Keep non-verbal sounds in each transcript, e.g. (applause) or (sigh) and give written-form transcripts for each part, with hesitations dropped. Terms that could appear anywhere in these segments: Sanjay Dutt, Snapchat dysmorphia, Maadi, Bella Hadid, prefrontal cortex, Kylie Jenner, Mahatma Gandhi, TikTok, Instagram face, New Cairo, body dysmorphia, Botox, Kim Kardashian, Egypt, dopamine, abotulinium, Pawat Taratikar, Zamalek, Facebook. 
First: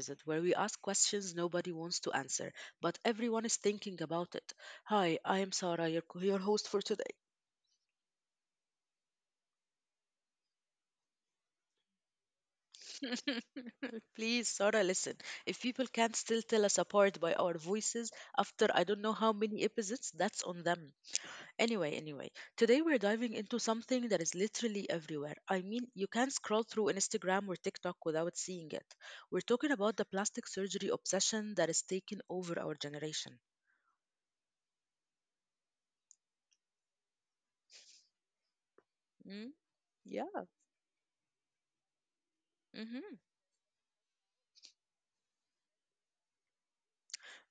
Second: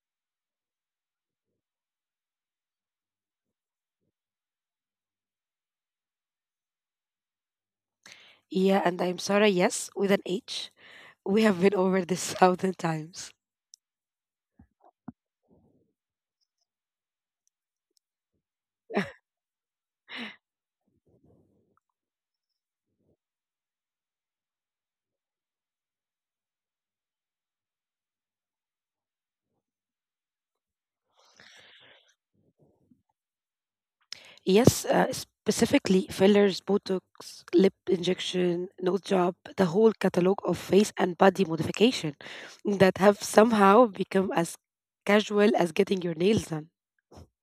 episode where we ask questions nobody wants to answer, but everyone is thinking about it. Hi, I am Sarah, your host for today. Yeah, and I'm Sarah, yes, with an H. We have been over this thousand times. (laughs) Please, Sarah, listen. If people can't still tell us apart by our voices after I don't (laughs) know how many episodes, that's on them. Anyway, today we're diving into something that is literally everywhere. I mean, you can't scroll through Instagram or TikTok without seeing it. We're talking about the plastic surgery obsession that is taking over our generation. Yes, specifically fillers, Botox, lip injection, nose job, Mm, the whole yeah. catalog of face and body modification that Mm-hmm. have somehow become as casual as getting your nails.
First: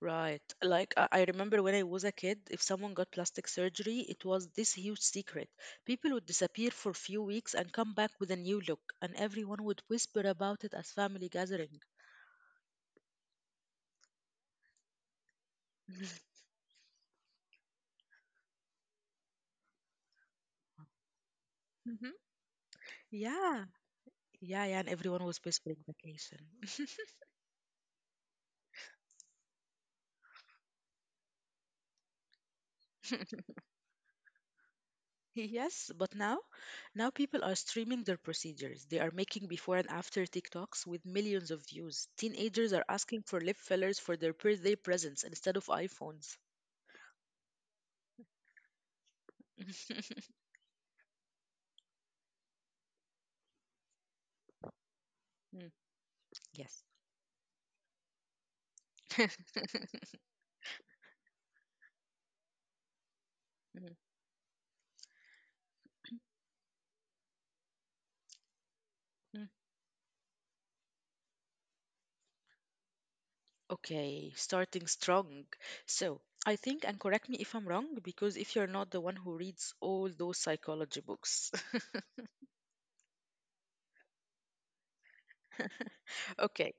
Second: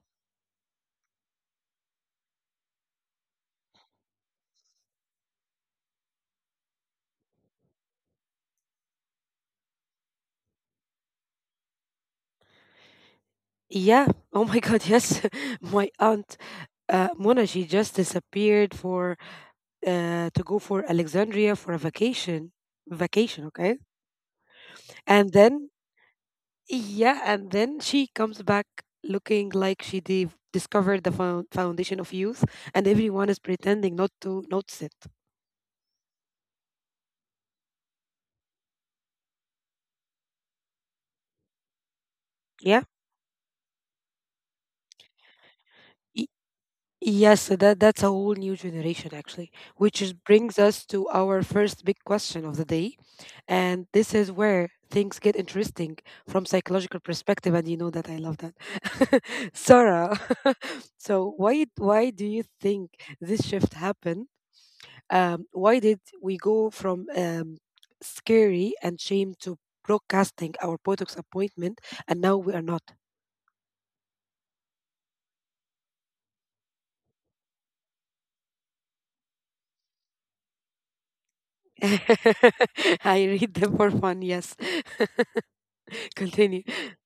Right. Like I remember when I was a kid, if someone got plastic surgery, it was this huge secret. People would disappear for a few weeks and come back with a new look, and everyone would whisper about it as family gathering. Yeah. Oh my God. Yes, (laughs) my aunt (laughs) Mona. She just disappeared for to go for Alexandria for a Hmm. vacation. Vacation. Okay. Yeah, yeah, yeah, and And everyone was then whispering vacation. (laughs) yeah, and then she comes back looking like she discovered the foundation of youth, and everyone is pretending not to notice it. Yes, but now, now people are streaming their procedures. They are making before and after TikToks with millions of views. Yeah. Teenagers are asking for lip fillers for their birthday presents instead of E, iPhones. Yes, so that's a whole new generation actually, (laughs) brings us to our first big question of the day, and this is where things get interesting from Yes. psychological perspective, and you know that I love that, (laughs) (laughs) Sarah. (laughs) So why do you think this shift Mhm. happened? Why did we go from scary and shame to broadcasting our Botox appointment, and now we are not? Okay, starting strong. So, I think, and correct me if I'm wrong, because if you're not the one who reads all those psychology books. (laughs) I read them for fun. Yes, (laughs) (laughs) continue. Okay,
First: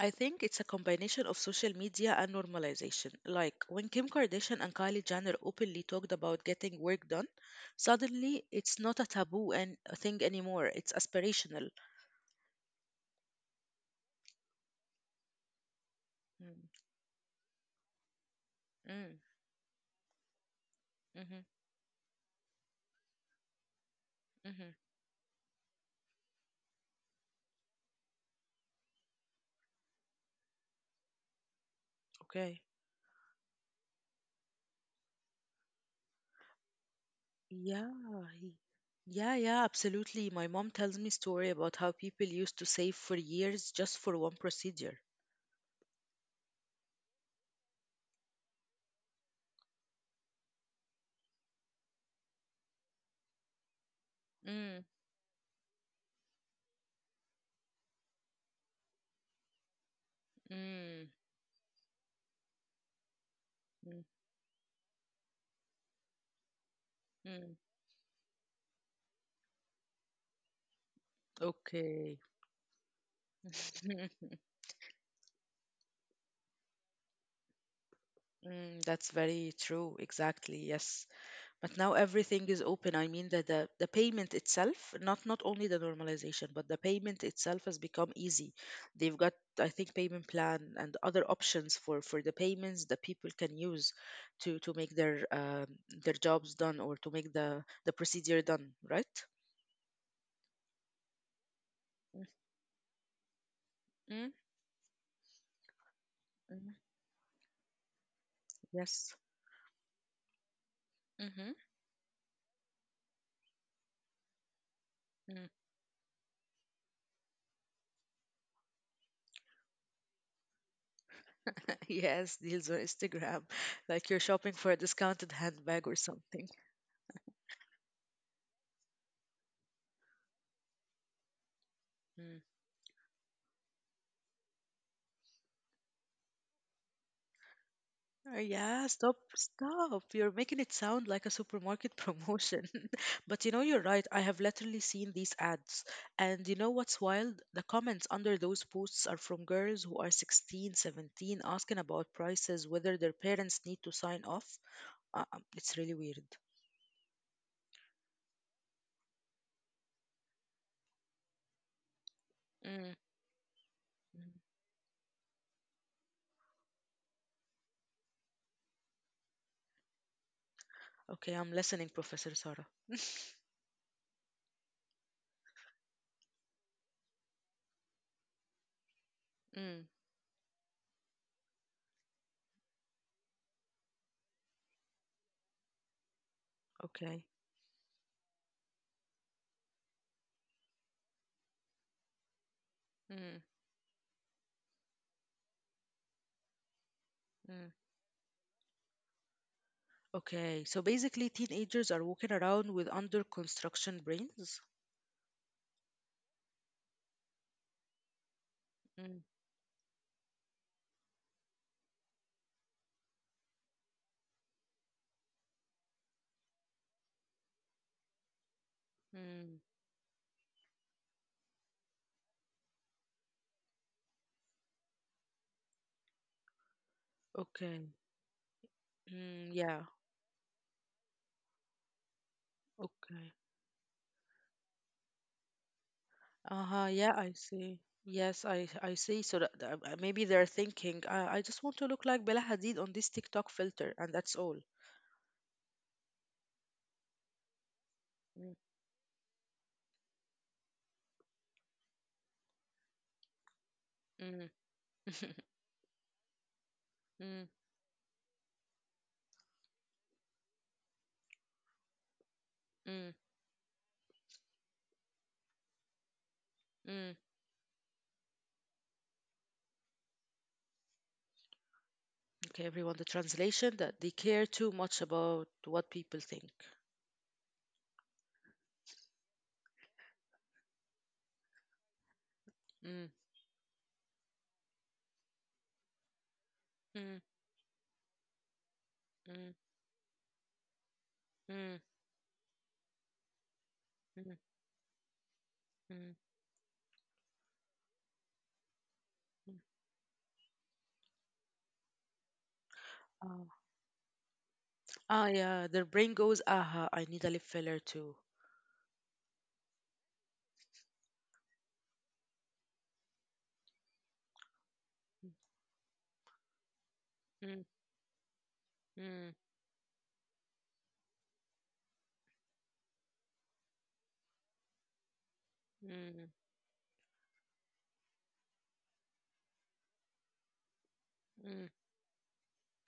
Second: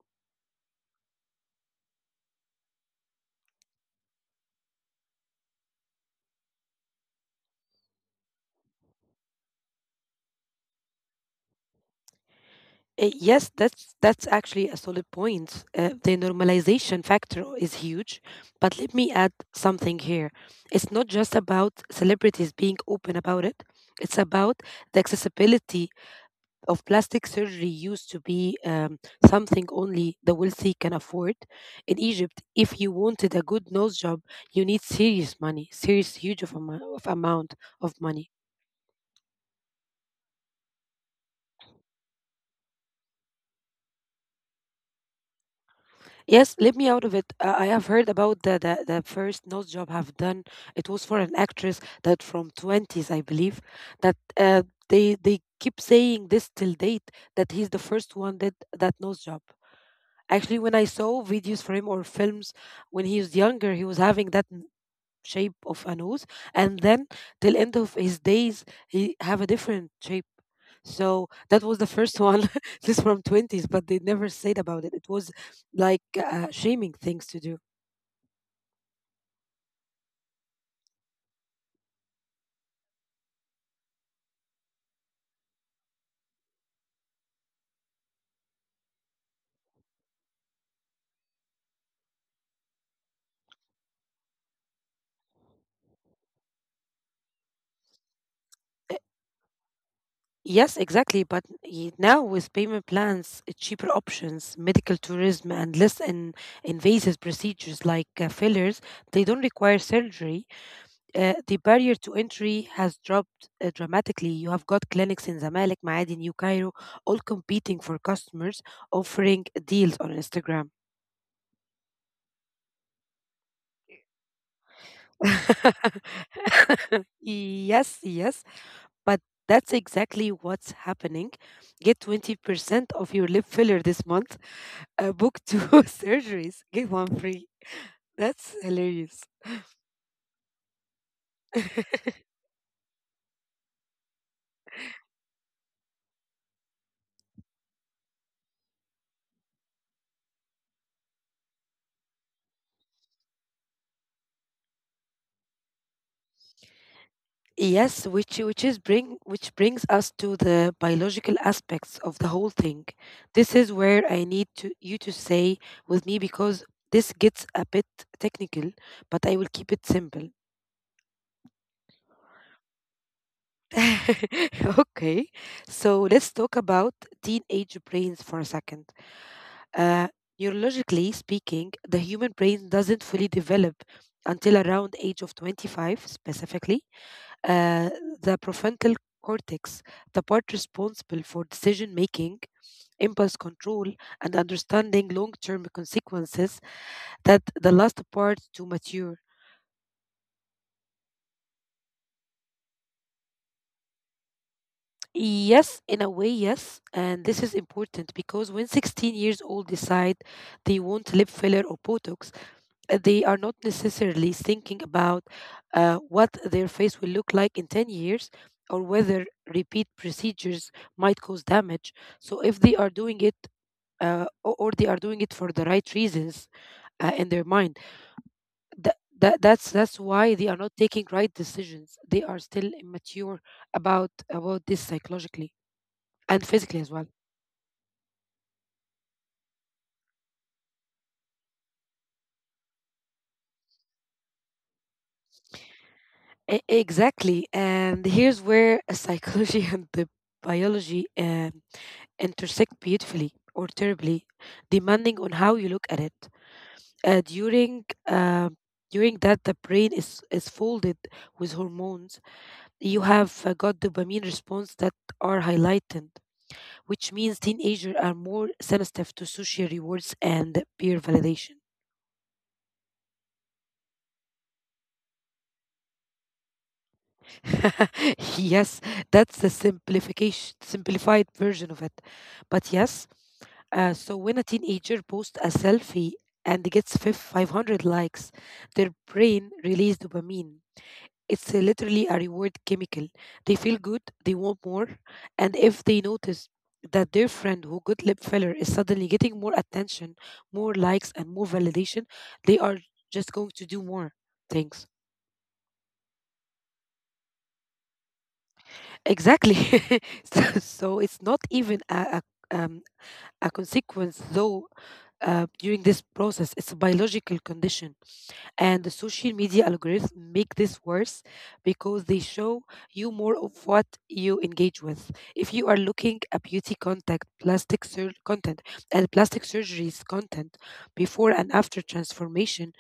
I think it's a combination of social media and normalization. Like when Kim Kardashian and Kylie Jenner openly talked about getting work done, suddenly it's not a taboo and a thing anymore. It's aspirational. Yes, that's actually a solid point. The Mm. normalization factor is huge, but let me Mm. add something here. It's not just Mhm. about celebrities being open about it. It's about Mhm. the accessibility of plastic surgery used to be something only the wealthy can afford. In Egypt, Okay. if you wanted a good nose job, you need serious money, serious huge of, amo- of amount of money. Yeah, he- yeah, yeah, absolutely. My mom tells me story about how people used to save for years just for one procedure. Yes, let me out of it. I have heard about the first nose job I've done. It was for an actress that from 20s, I believe, that uh, Mm. they they keep saying this till date that he's the first one that nose job. Actually, when I Mm. saw videos for him or films when he was younger, he was Mm. having that shape of a nose, and then Mm. till end of his days he have a different shape. So that was the Okay. first one. (laughs) This from 20s, but they (laughs) never said about it. It was like shaming things to do. Mm, that's very true. Exactly. Yes. But now everything is open. I mean that the payment itself, not only the normalization, but the payment itself has become easy. They've got, I think, payment plan and other options for the payments that people can use to make their jobs done or to make the procedure done, Uh, right? yes exactly, but now with payment plans, cheaper Mm-hmm. options, medical tourism and less in invasive procedures like fillers, Yes. they don't require surgery. uh, Mm-hmm. the barrier to entry has dropped dramatically. You have got clinics in Mm. Zamalek, Maadi, New Cairo, all competing for customers, offering deals on Instagram. (laughs) Yes, deals on Instagram, (laughs) like you're shopping for a discounted handbag or something. (laughs) Yes, yes, but that's exactly what's happening. Get 20% of your lip filler this month. Book two (laughs) surgeries, get one free. Oh, That's yeah, stop, hilarious. stop. You're making it sound like a supermarket (laughs) promotion. (laughs) But you know, you're right. I have literally seen these ads. And you know what's wild? The comments under those posts are from girls who are 16, 17, asking about prices, whether their parents need to sign off. It's really weird. Yes, which brings us to the biological aspects of the whole thing. Mm. This is where I Mm. need to you to say with me because this gets a bit technical, but I will keep it simple. Okay, I'm listening, Professor Sarah. (laughs) Okay, so let's talk about teenage brains for a second. Mm. Uh, Neurologically speaking, the human brain doesn't fully develop until around age of 25 specifically, Okay. uh, the prefrontal cortex, the part responsible for decision making, Mm. impulse control, and understanding long term consequences, that Mm. the last part to mature. Okay, so basically, teenagers are walking around with under construction brains. Yes, in a way, yes. And this is important because when Mm. 16 years old decide they want lip filler or Botox, they are not necessarily thinking about what their face will look like in 10 years or whether Mm. repeat procedures might cause damage. So, if they are doing it or they are doing it for the right reasons in their Okay. mind, that, Mm, that, yeah. that's, that's why they are not taking right decisions. They are still Okay. immature about this psychologically and Uh-huh. physically as Yeah, well. I see. Yes, I see. So maybe they're thinking, I just want to look like Bella Hadid on this TikTok filter, and that's all. Exactly. And here's Mm. where psychology (laughs) and the biology intersect beautifully or terribly, Mm. depending on (laughs) how you look at it. Uh, Mm. during uh, during that, the brain is folded with hormones. Mm. You have got dopamine response that are highlighted, Mm. which means teenagers are more sensitive to social rewards and peer validation. Okay, everyone, the translation that they care too much about what people think. (laughs) Yes, that's the simplified version of it. But Mm. yes, so when a teenager posts a selfie and gets Mm. 500 likes, their Mm. brain releases dopamine. It's Mm. literally a reward chemical. They feel good, Mm. they want more, and if they Mm. notice that their friend who good lip filler is suddenly getting Mm. more attention, more likes, and more validation, they are just Oh. going to do more things. Ah, yeah, their brain goes, aha, I need a lip filler too. Exactly. (laughs) So, it's not even um, a consequence, though, Mm. During this process. It's a biological Mm. condition. And the Mm. social media algorithms make this worse because they show you more of what you engage with. If you are Mm. looking at beauty contact, plastic surgeries content before and Mm. after transformation,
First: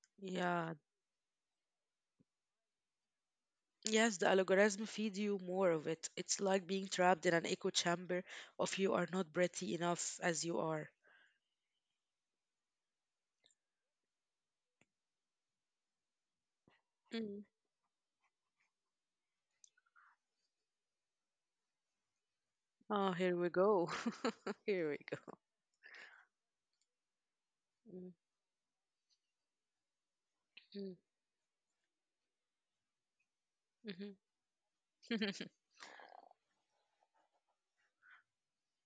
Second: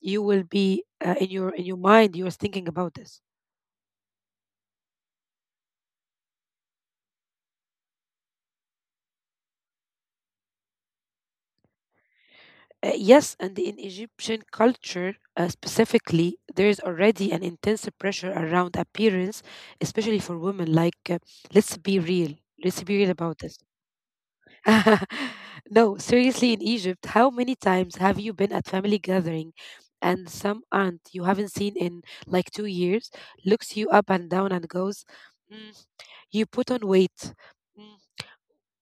you will Yeah, be in your mind. You are thinking about this. yes, the algorithm feeds you more of it. It's like being trapped in an echo chamber of you are not pretty enough as you are. Yes, and in Egyptian culture specifically, there is already Mm. an intense pressure around appearance, especially for women. Like, let's be real. Let's be Oh, real here about we this. go. (laughs) Here we (laughs) No, seriously, in Egypt, how many times go. have you been at family gathering and some Mm. aunt you haven't seen in like 2 years looks Mm. you up and down and goes, Mhm. "Mm, You put on weight. Mm,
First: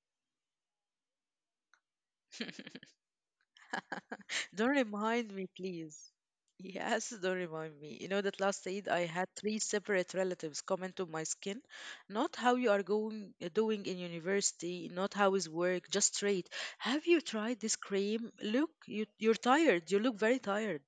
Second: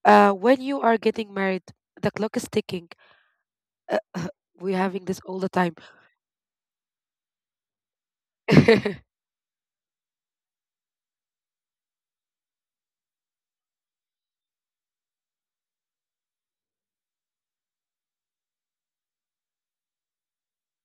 When you are getting married, the clock is ticking." Uh, (laughs) (laughs) Don't we're having this remind all me, the time. please. Yes, don't remind me. You know that last Eid I (laughs) had three separate relatives comment on my skin. Not how you are going doing in university, not how is work, just straight. Have you tried this cream? Look, you're tired. You look very tired.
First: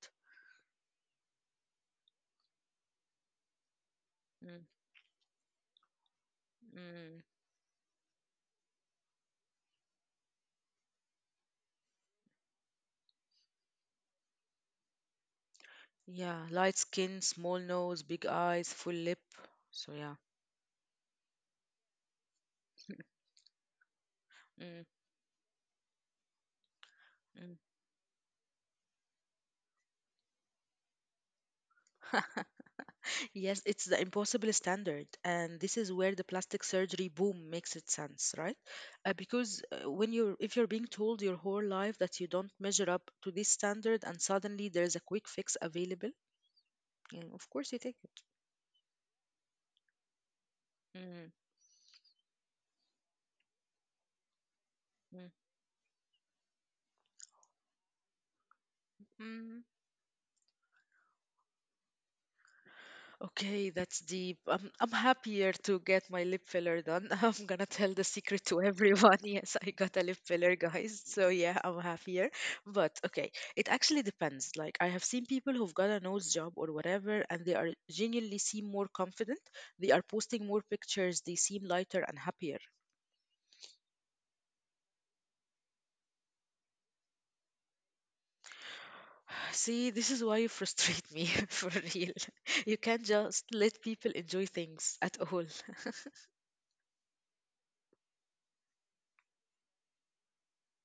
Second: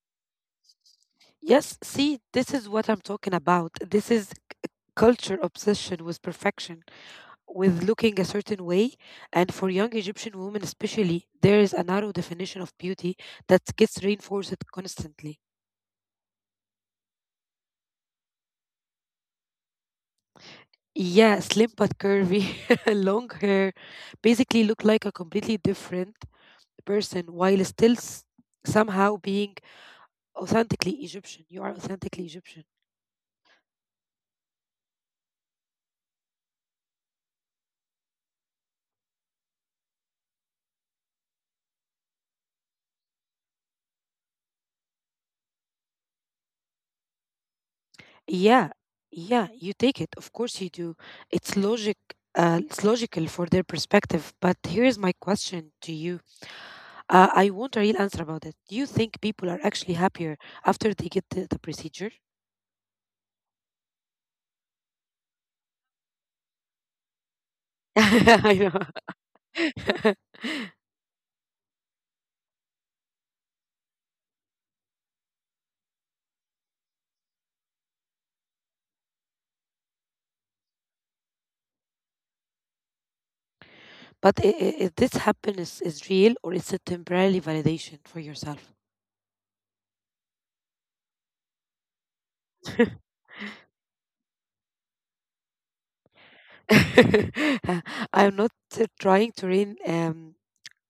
Yes, see, this is what I'm talking about. This is Mm. culture obsession with perfection, Mm. with looking a certain way. And for young Egyptian women, especially, there is a narrow definition of beauty that gets reinforced constantly. Yeah, light skin, small nose, big eyes, full lip. So yeah. Yeah, slim but curvy, (laughs) long hair, basically look Mm. like a completely different person Mm. while (laughs) still somehow being authentically Egyptian. You are authentically Egyptian. Yes, it's the impossible standard, and this is where the plastic surgery boom makes its sense, right? Because when you're if you're being told your whole life that you don't measure up to this standard, and suddenly there's a quick fix available, yeah, of course you take Yeah, yeah, you take it. Of course you do. it. Mm. It's logic. It's logical for their perspective. But here is my question to you. I want a real answer about it. Do you think people are Mm. actually happier after they get the procedure? Okay, that's deep. I'm happier to get my lip filler done. (laughs) I'm gonna (laughs) tell the secret I to know. everyone. (laughs) Yes, I got a lip (laughs) filler, guys. So yeah, I'm happier. But okay, it actually depends. Like I have seen people who've got a nose job or whatever, and they are genuinely seem more confident. They are posting more pictures. They seem lighter and happier. But this happiness is real or it's a temporary validation for yourself? (sighs) See, this is why you frustrate me (laughs) for real. (laughs) You (laughs) can't just let people enjoy things at all. (laughs) I'm not trying to rain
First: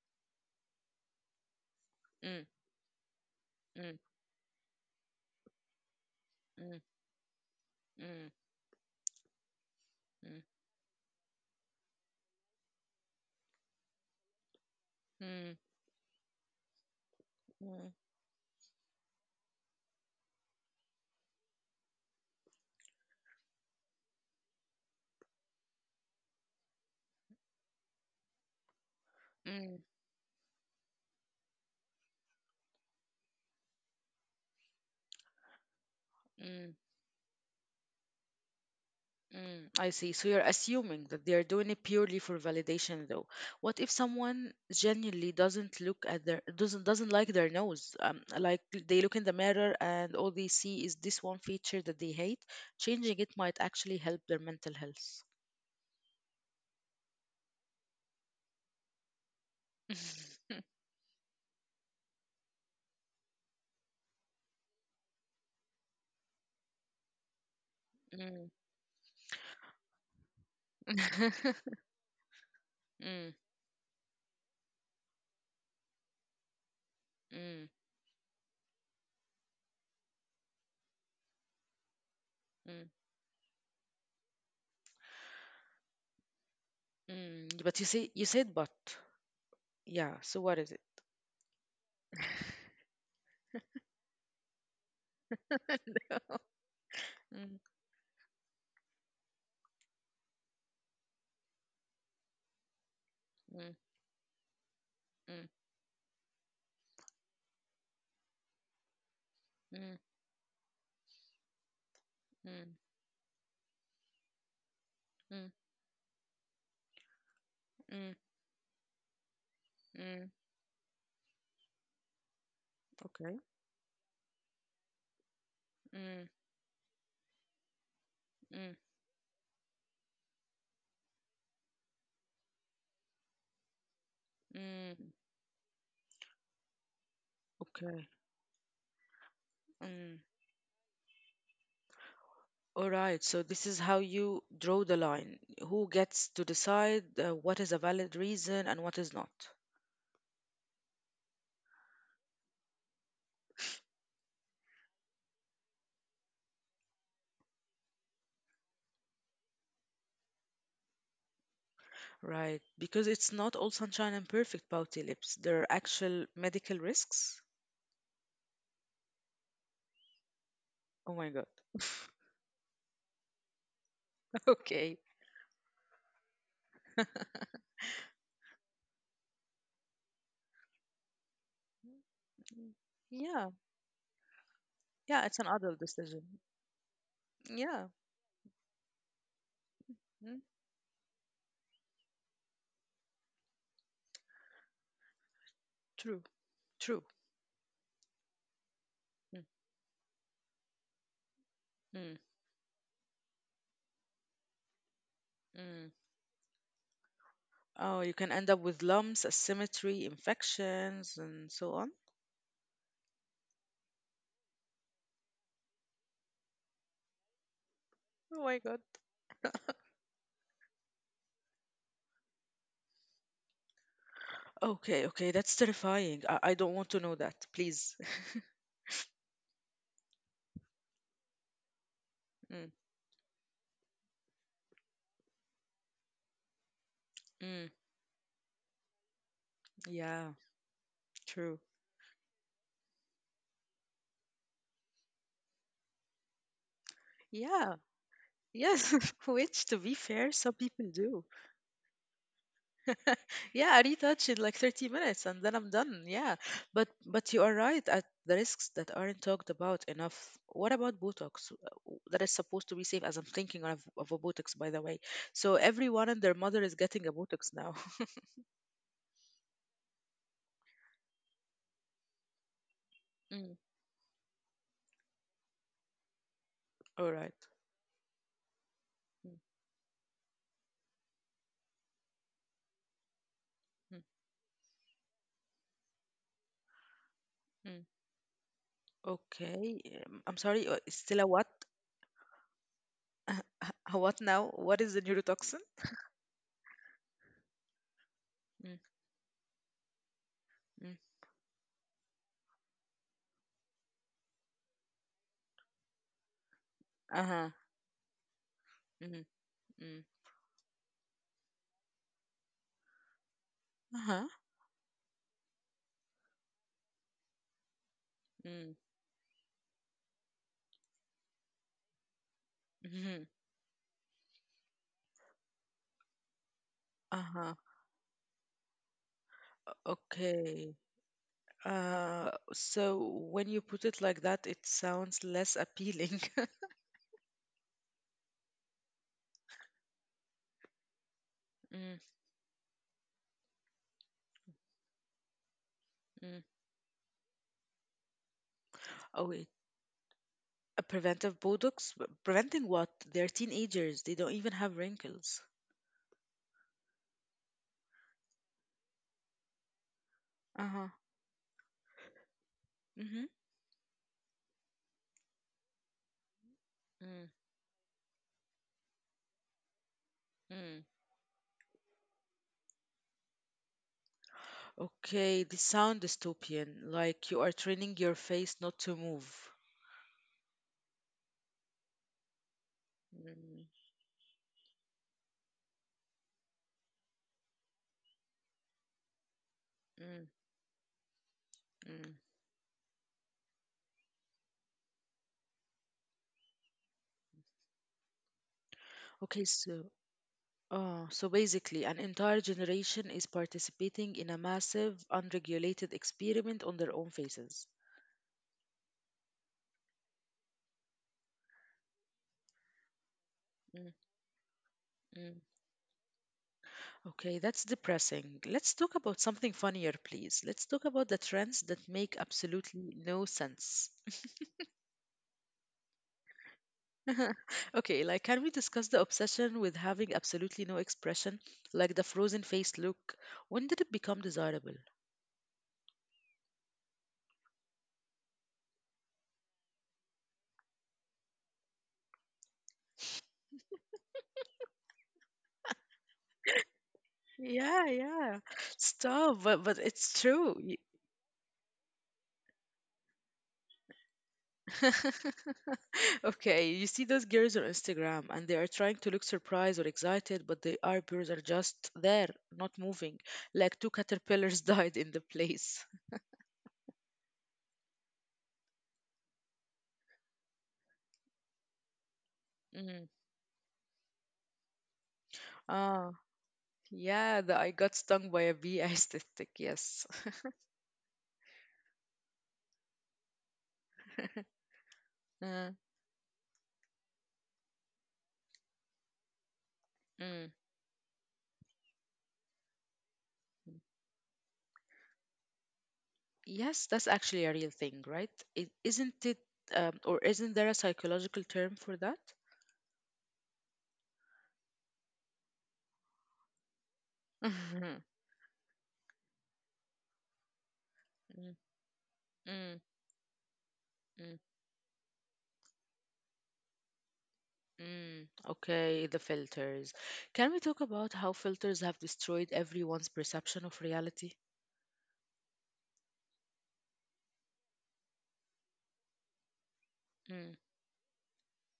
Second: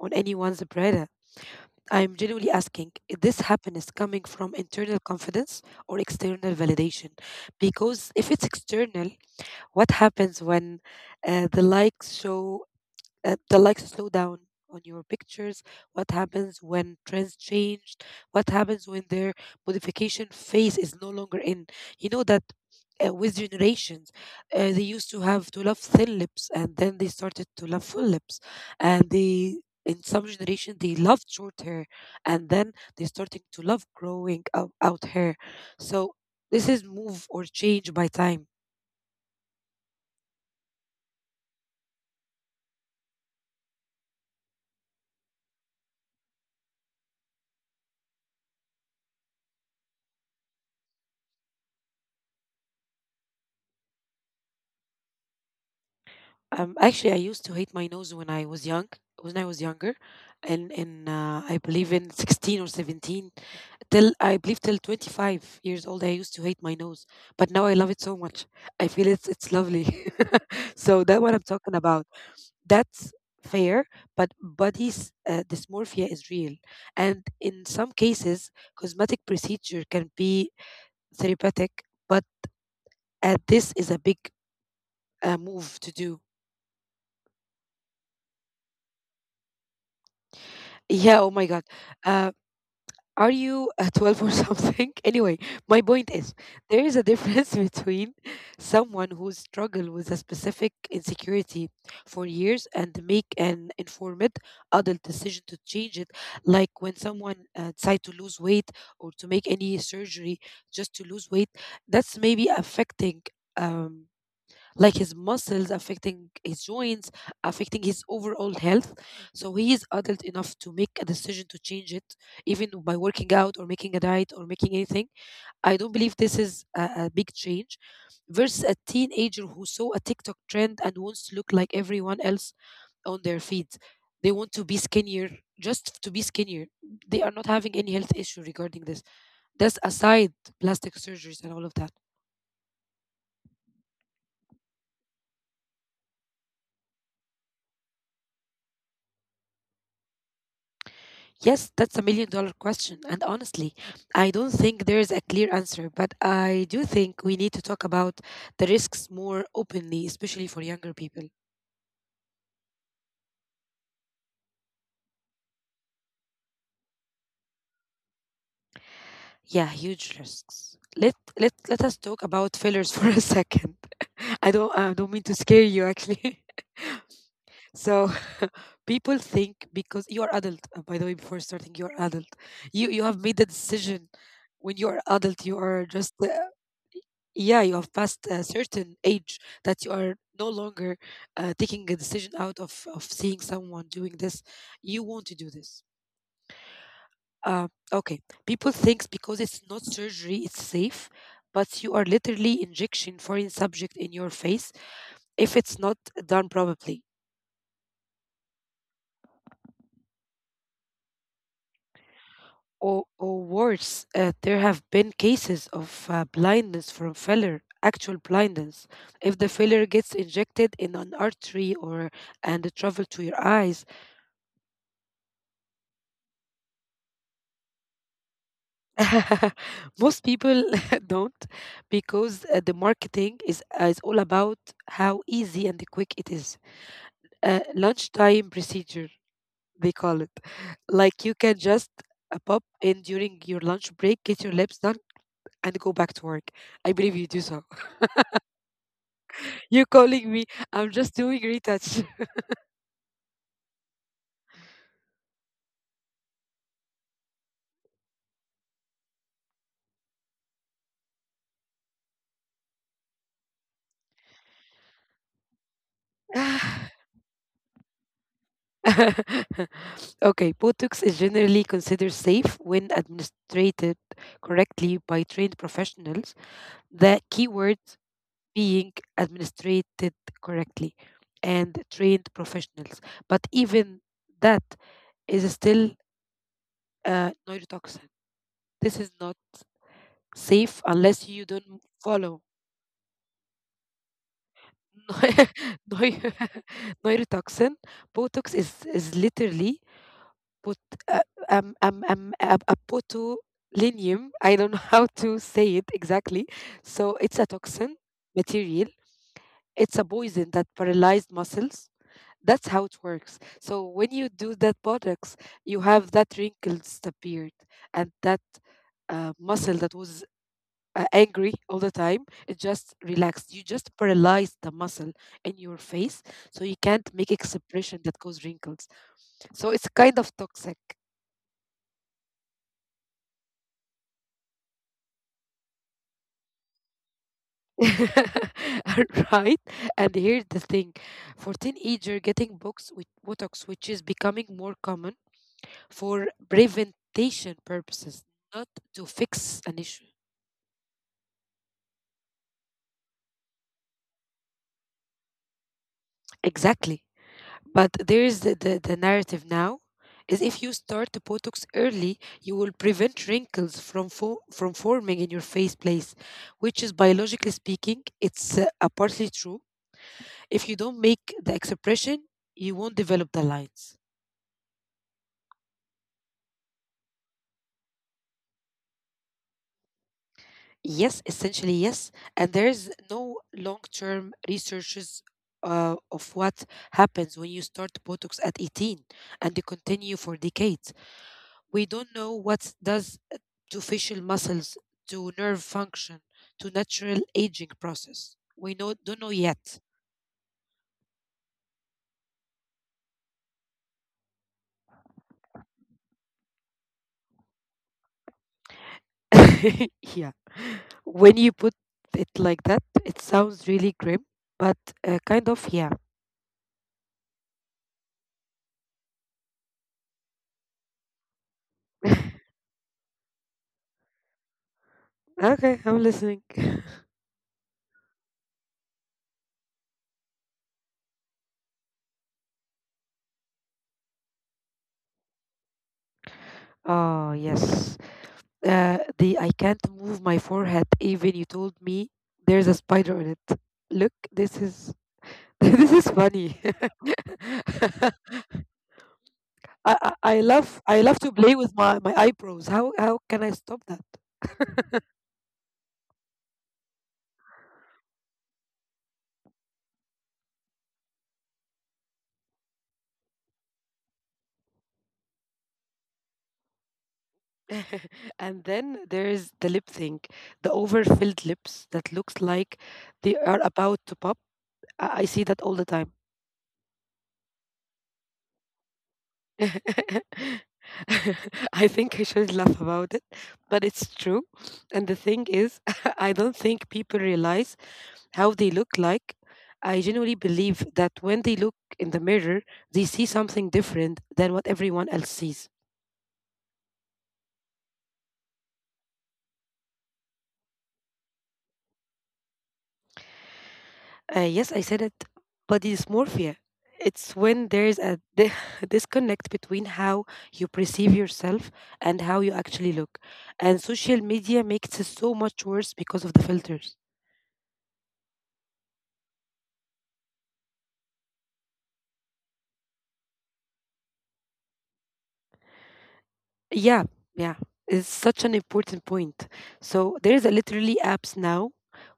on anyone's pride. I'm Mm. genuinely asking if this Mm. happiness coming from internal confidence or external Mm. validation. Because Mm. if it's external, what Mm. happens when uh, the likes show the likes slow down on your Mm. pictures? What happens when trends Mm. changed? What happens when their modification phase is no longer in? You know that with generations, they used to have to love thin lips, and then they started to love full lips, and they Mm. in some generation they loved short hair, and then they starting to love growing out hair. So Mm. this is move or change by time. Mm. I see. So you're assuming that they are doing it purely for validation, though. What if someone genuinely doesn't look at their doesn't like their nose? Like they look in the mirror and all they see is this one feature that they hate. Changing it might actually help their mental health. Actually, I used to hate my nose when I was young. When I was younger, (laughs) and in I believe in 16 or 17, till I believe till 25 years old, I used to hate my nose. But now I love it so much. Mm. I feel it's lovely. (laughs) So that what I'm talking (laughs) about. That's Mm. fair, but body's dysmorphia is real, and Mm. in some cases, cosmetic procedure can be therapeutic. But Mm. This is a big move to do. Mm. But you said but. Yeah, so what is it? Yeah. Oh my God. Uh, Are you a 12 or something? (laughs) Anyway, my point is (laughs) there is a difference Mm. (laughs) between someone who struggled with a specific insecurity for years and make an Mm. informed adult Mm. decision to change it, like when someone decide to lose weight or to make any Mm. surgery just to lose weight. That's maybe Mm. affecting. Um, like his Mm. muscles affecting his joints, affecting his Mm. overall health. So he is adult Mm. enough to make a decision to change it, even by working Okay. out or making a diet or making anything. I don't believe Mm. this is a big change versus Mm. a teenager who saw a TikTok trend and wants to look like everyone else on their feeds. They want to be Mm. skinnier, just to be skinnier. They are not having any Okay. health issue regarding this. That's Mm. aside plastic surgeries and all of that. All right. So this is how you draw the line. Who gets to decide what is a valid reason and what is not? Yes, that's $1 million question. And honestly, I don't think there is a clear answer, but I do think we need to talk about the risks more openly, especially for younger people. Right. Because it's not all sunshine and perfect pouty lips. There are actual medical risks. Yeah, huge risks. Oh Let my God. let let us talk about fillers (laughs) for a second. (laughs) (laughs) I don't I Okay. don't mean to scare you actually. (laughs) So people think because you are adult, by the way, before starting, you are adult. Mm. You have made the Yeah. decision when you are Yeah. It's adult, an you adult are just decision. yeah you Yeah. have passed a certain age that you are Mm. no longer taking a decision out of seeing someone doing this you want to do this True. True. Okay, people thinks Mm. because it's not surgery it's safe, but you Mm. are literally injection foreign subject in your face if it's Mm. not done properly. Oh, you can end up with lumps, asymmetry, infections, and so on. Or worse, there have been cases of blindness from failure, actual Oh my God. blindness if the failure gets injected in an artery or and it travel to your eyes. Okay, okay, that's terrifying. I don't want to know that, please. (laughs) (laughs) Most people (laughs) don't because Mm. the marketing is all about how easy and quick it is. Mm. Lunchtime procedure they Yeah, call it. Like you true. can just pop in during your lunch break, get your lips done, and go back to work. I believe you do so. Yeah, yes, (laughs) which (laughs) to be You're fair, calling some me. people I'm do. just doing retouch. (laughs) Yeah, I retouch in like 30 minutes and then I'm done. Yeah. But you are right at the risks that aren't talked about enough. What about Botox? That is supposed to be safe, as I'm thinking of a Botox, by the way. So everyone and their mother is getting (laughs) a Botox now. (laughs) (laughs) Okay, Botox is generally considered safe when Mm, administered correctly by trained professionals. all The right. keyword being Mm. administered correctly and trained professionals. But Mm. even that is still Mm. neurotoxin. This is not Okay. I'm sorry. Safe It's still a unless what? you don't follow. (laughs) Uh, what now? What is the neurotoxin? (laughs) neu- (laughs) Neurotoxin. Botox Mm. is literally put Mm. uh, abotulinium. I don't (laughs) know how to say it exactly. So it's a Uh-huh. toxin material. Mm. It's Mm. a poison that paralyzed muscles. That's how it works. So when Uh-huh. you do that botox, you have that wrinkle disappeared, and that Mm. Muscle that was angry all the time, it just Mhm. relaxed. You just paralyzed the muscle in your face, so you can't make Uh-huh. expression that cause wrinkles. So it's kind of Okay. toxic. So when you put it like that, it sounds less appealing. (laughs) (laughs) Right? And here's the thing, for Mm. teenagers getting books with Botox, which is becoming more common for Mm. preventation purposes, not to Oh, wait. fix an issue. A preventive Botox? But preventing what? They're teenagers. They don't even have wrinkles. Exactly. But there is the narrative now is if you Uh-huh. start the Botox early, you will Mm-hmm. prevent wrinkles from from forming in your face place, which is Mm. biologically speaking, it's partly true. If you Mm. don't make the expression, you won't develop the lines. Okay, this sound dystopian, like you are training your face not to move. Yes, essentially yes, and there is no Mm. long-term researches of what happens when you start Botox at 18 and you Mm. continue for decades. We Mm. don't know what does to facial muscles, to nerve function, to natural aging process. We know don't know Okay, yet. so Oh, so basically, an entire generation is participating in a massive, unregulated experiment on their own faces. (laughs) Yeah, when you put it like that, it sounds Mm. really grim, but Mm. kind of yeah. Okay, that's depressing. Let's talk about something funnier, please. Let's talk about the trends that make (laughs) absolutely no sense. Okay, I'm listening. (laughs) (laughs) Okay, like, can we discuss the obsession with having absolutely no expression, like the frozen face look? When did it become desirable? Oh yes. The I can't move my forehead. Even you told me there's a spider on it. Look, this is (laughs) this is funny. Yeah, yeah. (laughs) Stop, but I, I it's I true. love I love to play with my eyebrows. How can I stop that? (laughs) Okay, you see those girls on Instagram and they are trying to look surprised or excited, but the eyebrows are just there, not moving, like two caterpillars (laughs) died in the place. (laughs) And then there's the lip thing, the overfilled lips that looks like Mm. they are about to pop. I see that all the Ah, time. yeah, the I got stung by a bee aesthetic, yes. (laughs) (laughs) (laughs) I think I should laugh about it, but it's true. And the thing Uh, is, (laughs) I don't think people realize how they look like. I genuinely mm. believe that when they look in the mirror, they see something different than what everyone else sees. Yes, that's actually a real thing, right? It, isn't it, or isn't there a psychological term for that? Yes, I said it, body dysmorphia. It's when there's (laughs) a (laughs) disconnect between how you perceive Mm. yourself and how you Mm. actually look. And social Mm. media makes it so much worse because of the filters. Mm, okay, the filters. Can we talk about how filters have destroyed everyone's perception of reality? Yeah, yeah, it's such an important point. So there is a Mm. literally apps now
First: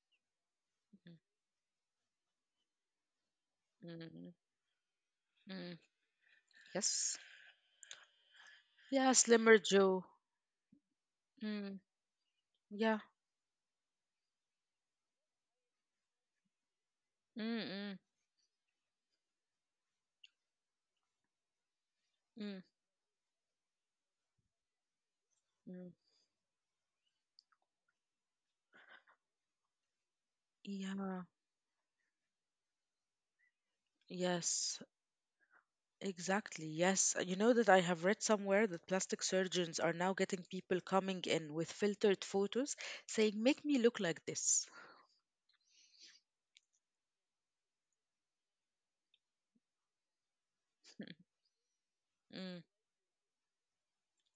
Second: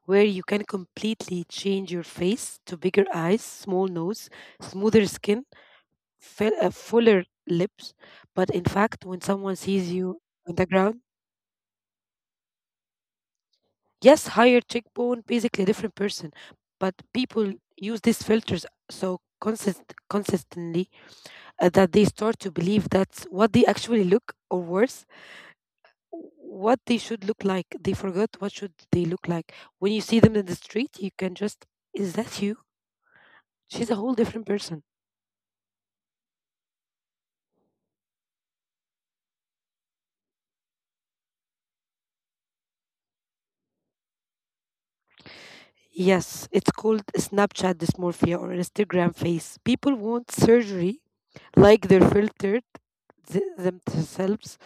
where you can Mm. completely change your face to bigger eyes, small nose, Mm. smoother skin, Mm. fill, fuller Yes. lips. But in fact, when Yeah, someone sees Slimmer you Joe. on the ground, Mm. Yeah. yes, higher cheekbone, basically a different person. But people Mm. use these Mm. filters so consistently that they start to believe Mm. that's what they actually look, or worse, Mm. what they should look like. They forgot what should they look like. When you see them in the street, you can just, Yeah, is that you? She's a whole different person. yes, exactly. Yes, you know that I have read somewhere that plastic surgeons are now getting people coming in with filtered photos saying, make me look like this. Yes, it's called Snapchat dysmorphia or Instagram face. People want surgery like they're filtered Mm. Themselves,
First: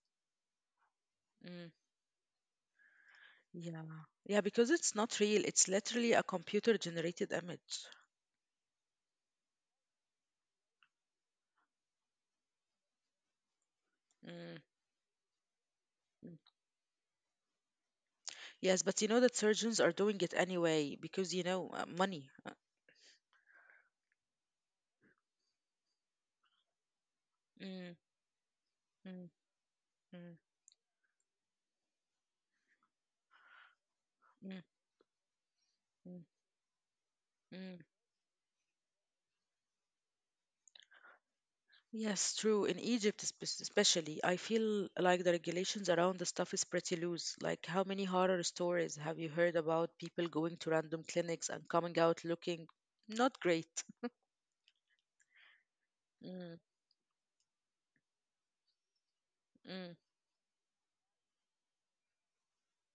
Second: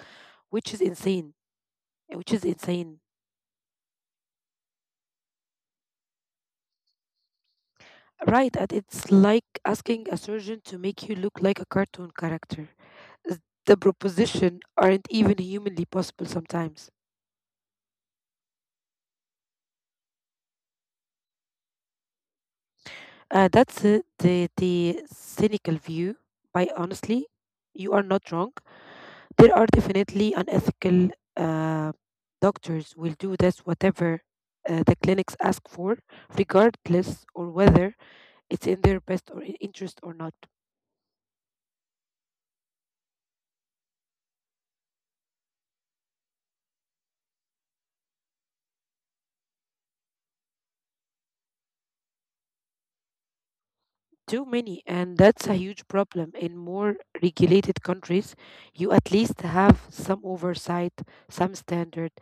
which is insane. Mm. Which is insane. Yeah. Yeah, because it's not real. It's literally a computer generated image. Right, and it's like asking a surgeon to make you look like a cartoon character. The Mm. proposition aren't even humanly Mm. possible sometimes. Yes, but you know that surgeons are doing it anyway because, you know, money. That's the, cynical view, but honestly, Mm. you are not wrong. Mm. There are Mm. definitely unethical uh, doctors will do this Mm. whatever the clinics ask Mm. for, regardless Mm. or whether it's in their best or interest or not. Yes, true. In Egypt, especially, I feel like the regulations around the stuff is pretty loose. Like, how many horror stories have you heard about people going to random clinics and coming out looking not great? Too many, and that's a huge Mm. problem. In more regulated countries, you at Mm. least have some oversight, some standard.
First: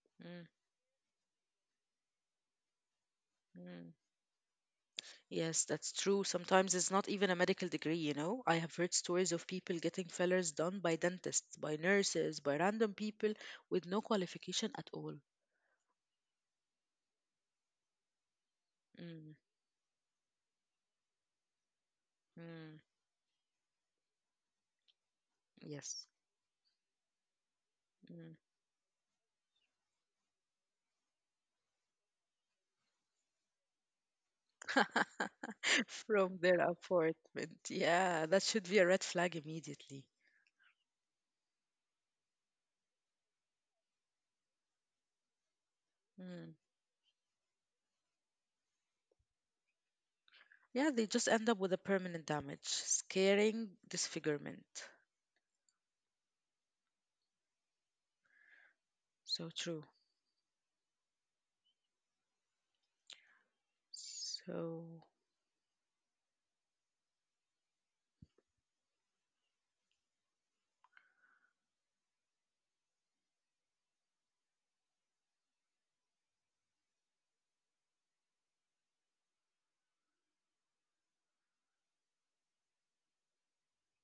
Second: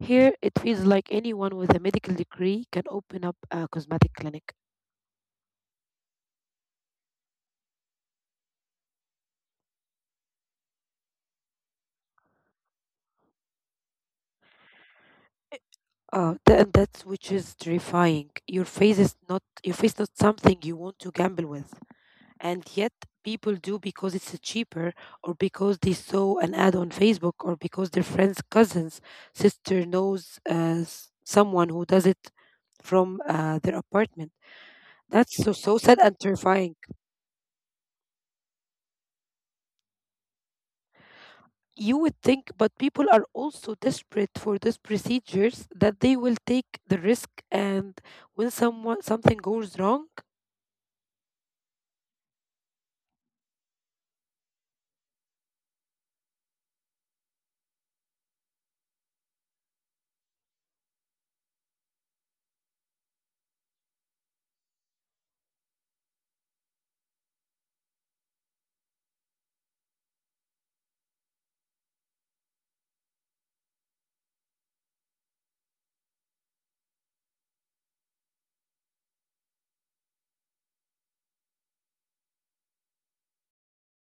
Here, Mm. it feels like anyone with a medical degree can open up a Mm. cosmetic clinic. Yes, that's true. Sometimes it's not even a medical degree, you know. I have heard stories of people getting fillers done by dentists, by nurses, by random people with no qualification at all. That's which is terrifying. Your face is Mm. not your face not something you want to gamble with, and Mm. yet people do because it's cheaper, or because they Yes. saw an ad on Facebook, or because their friend's Mm. cousin's sister knows someone who does it from their apartment. That's so so (laughs) sad and From their terrifying. apartment. Yeah, that should be a red flag immediately. You would think, but people are also desperate for these procedures that they will Mm. take the risk, and when someone something goes wrong Yeah, they just end up with a permanent damage, scaring disfigurement. So true. So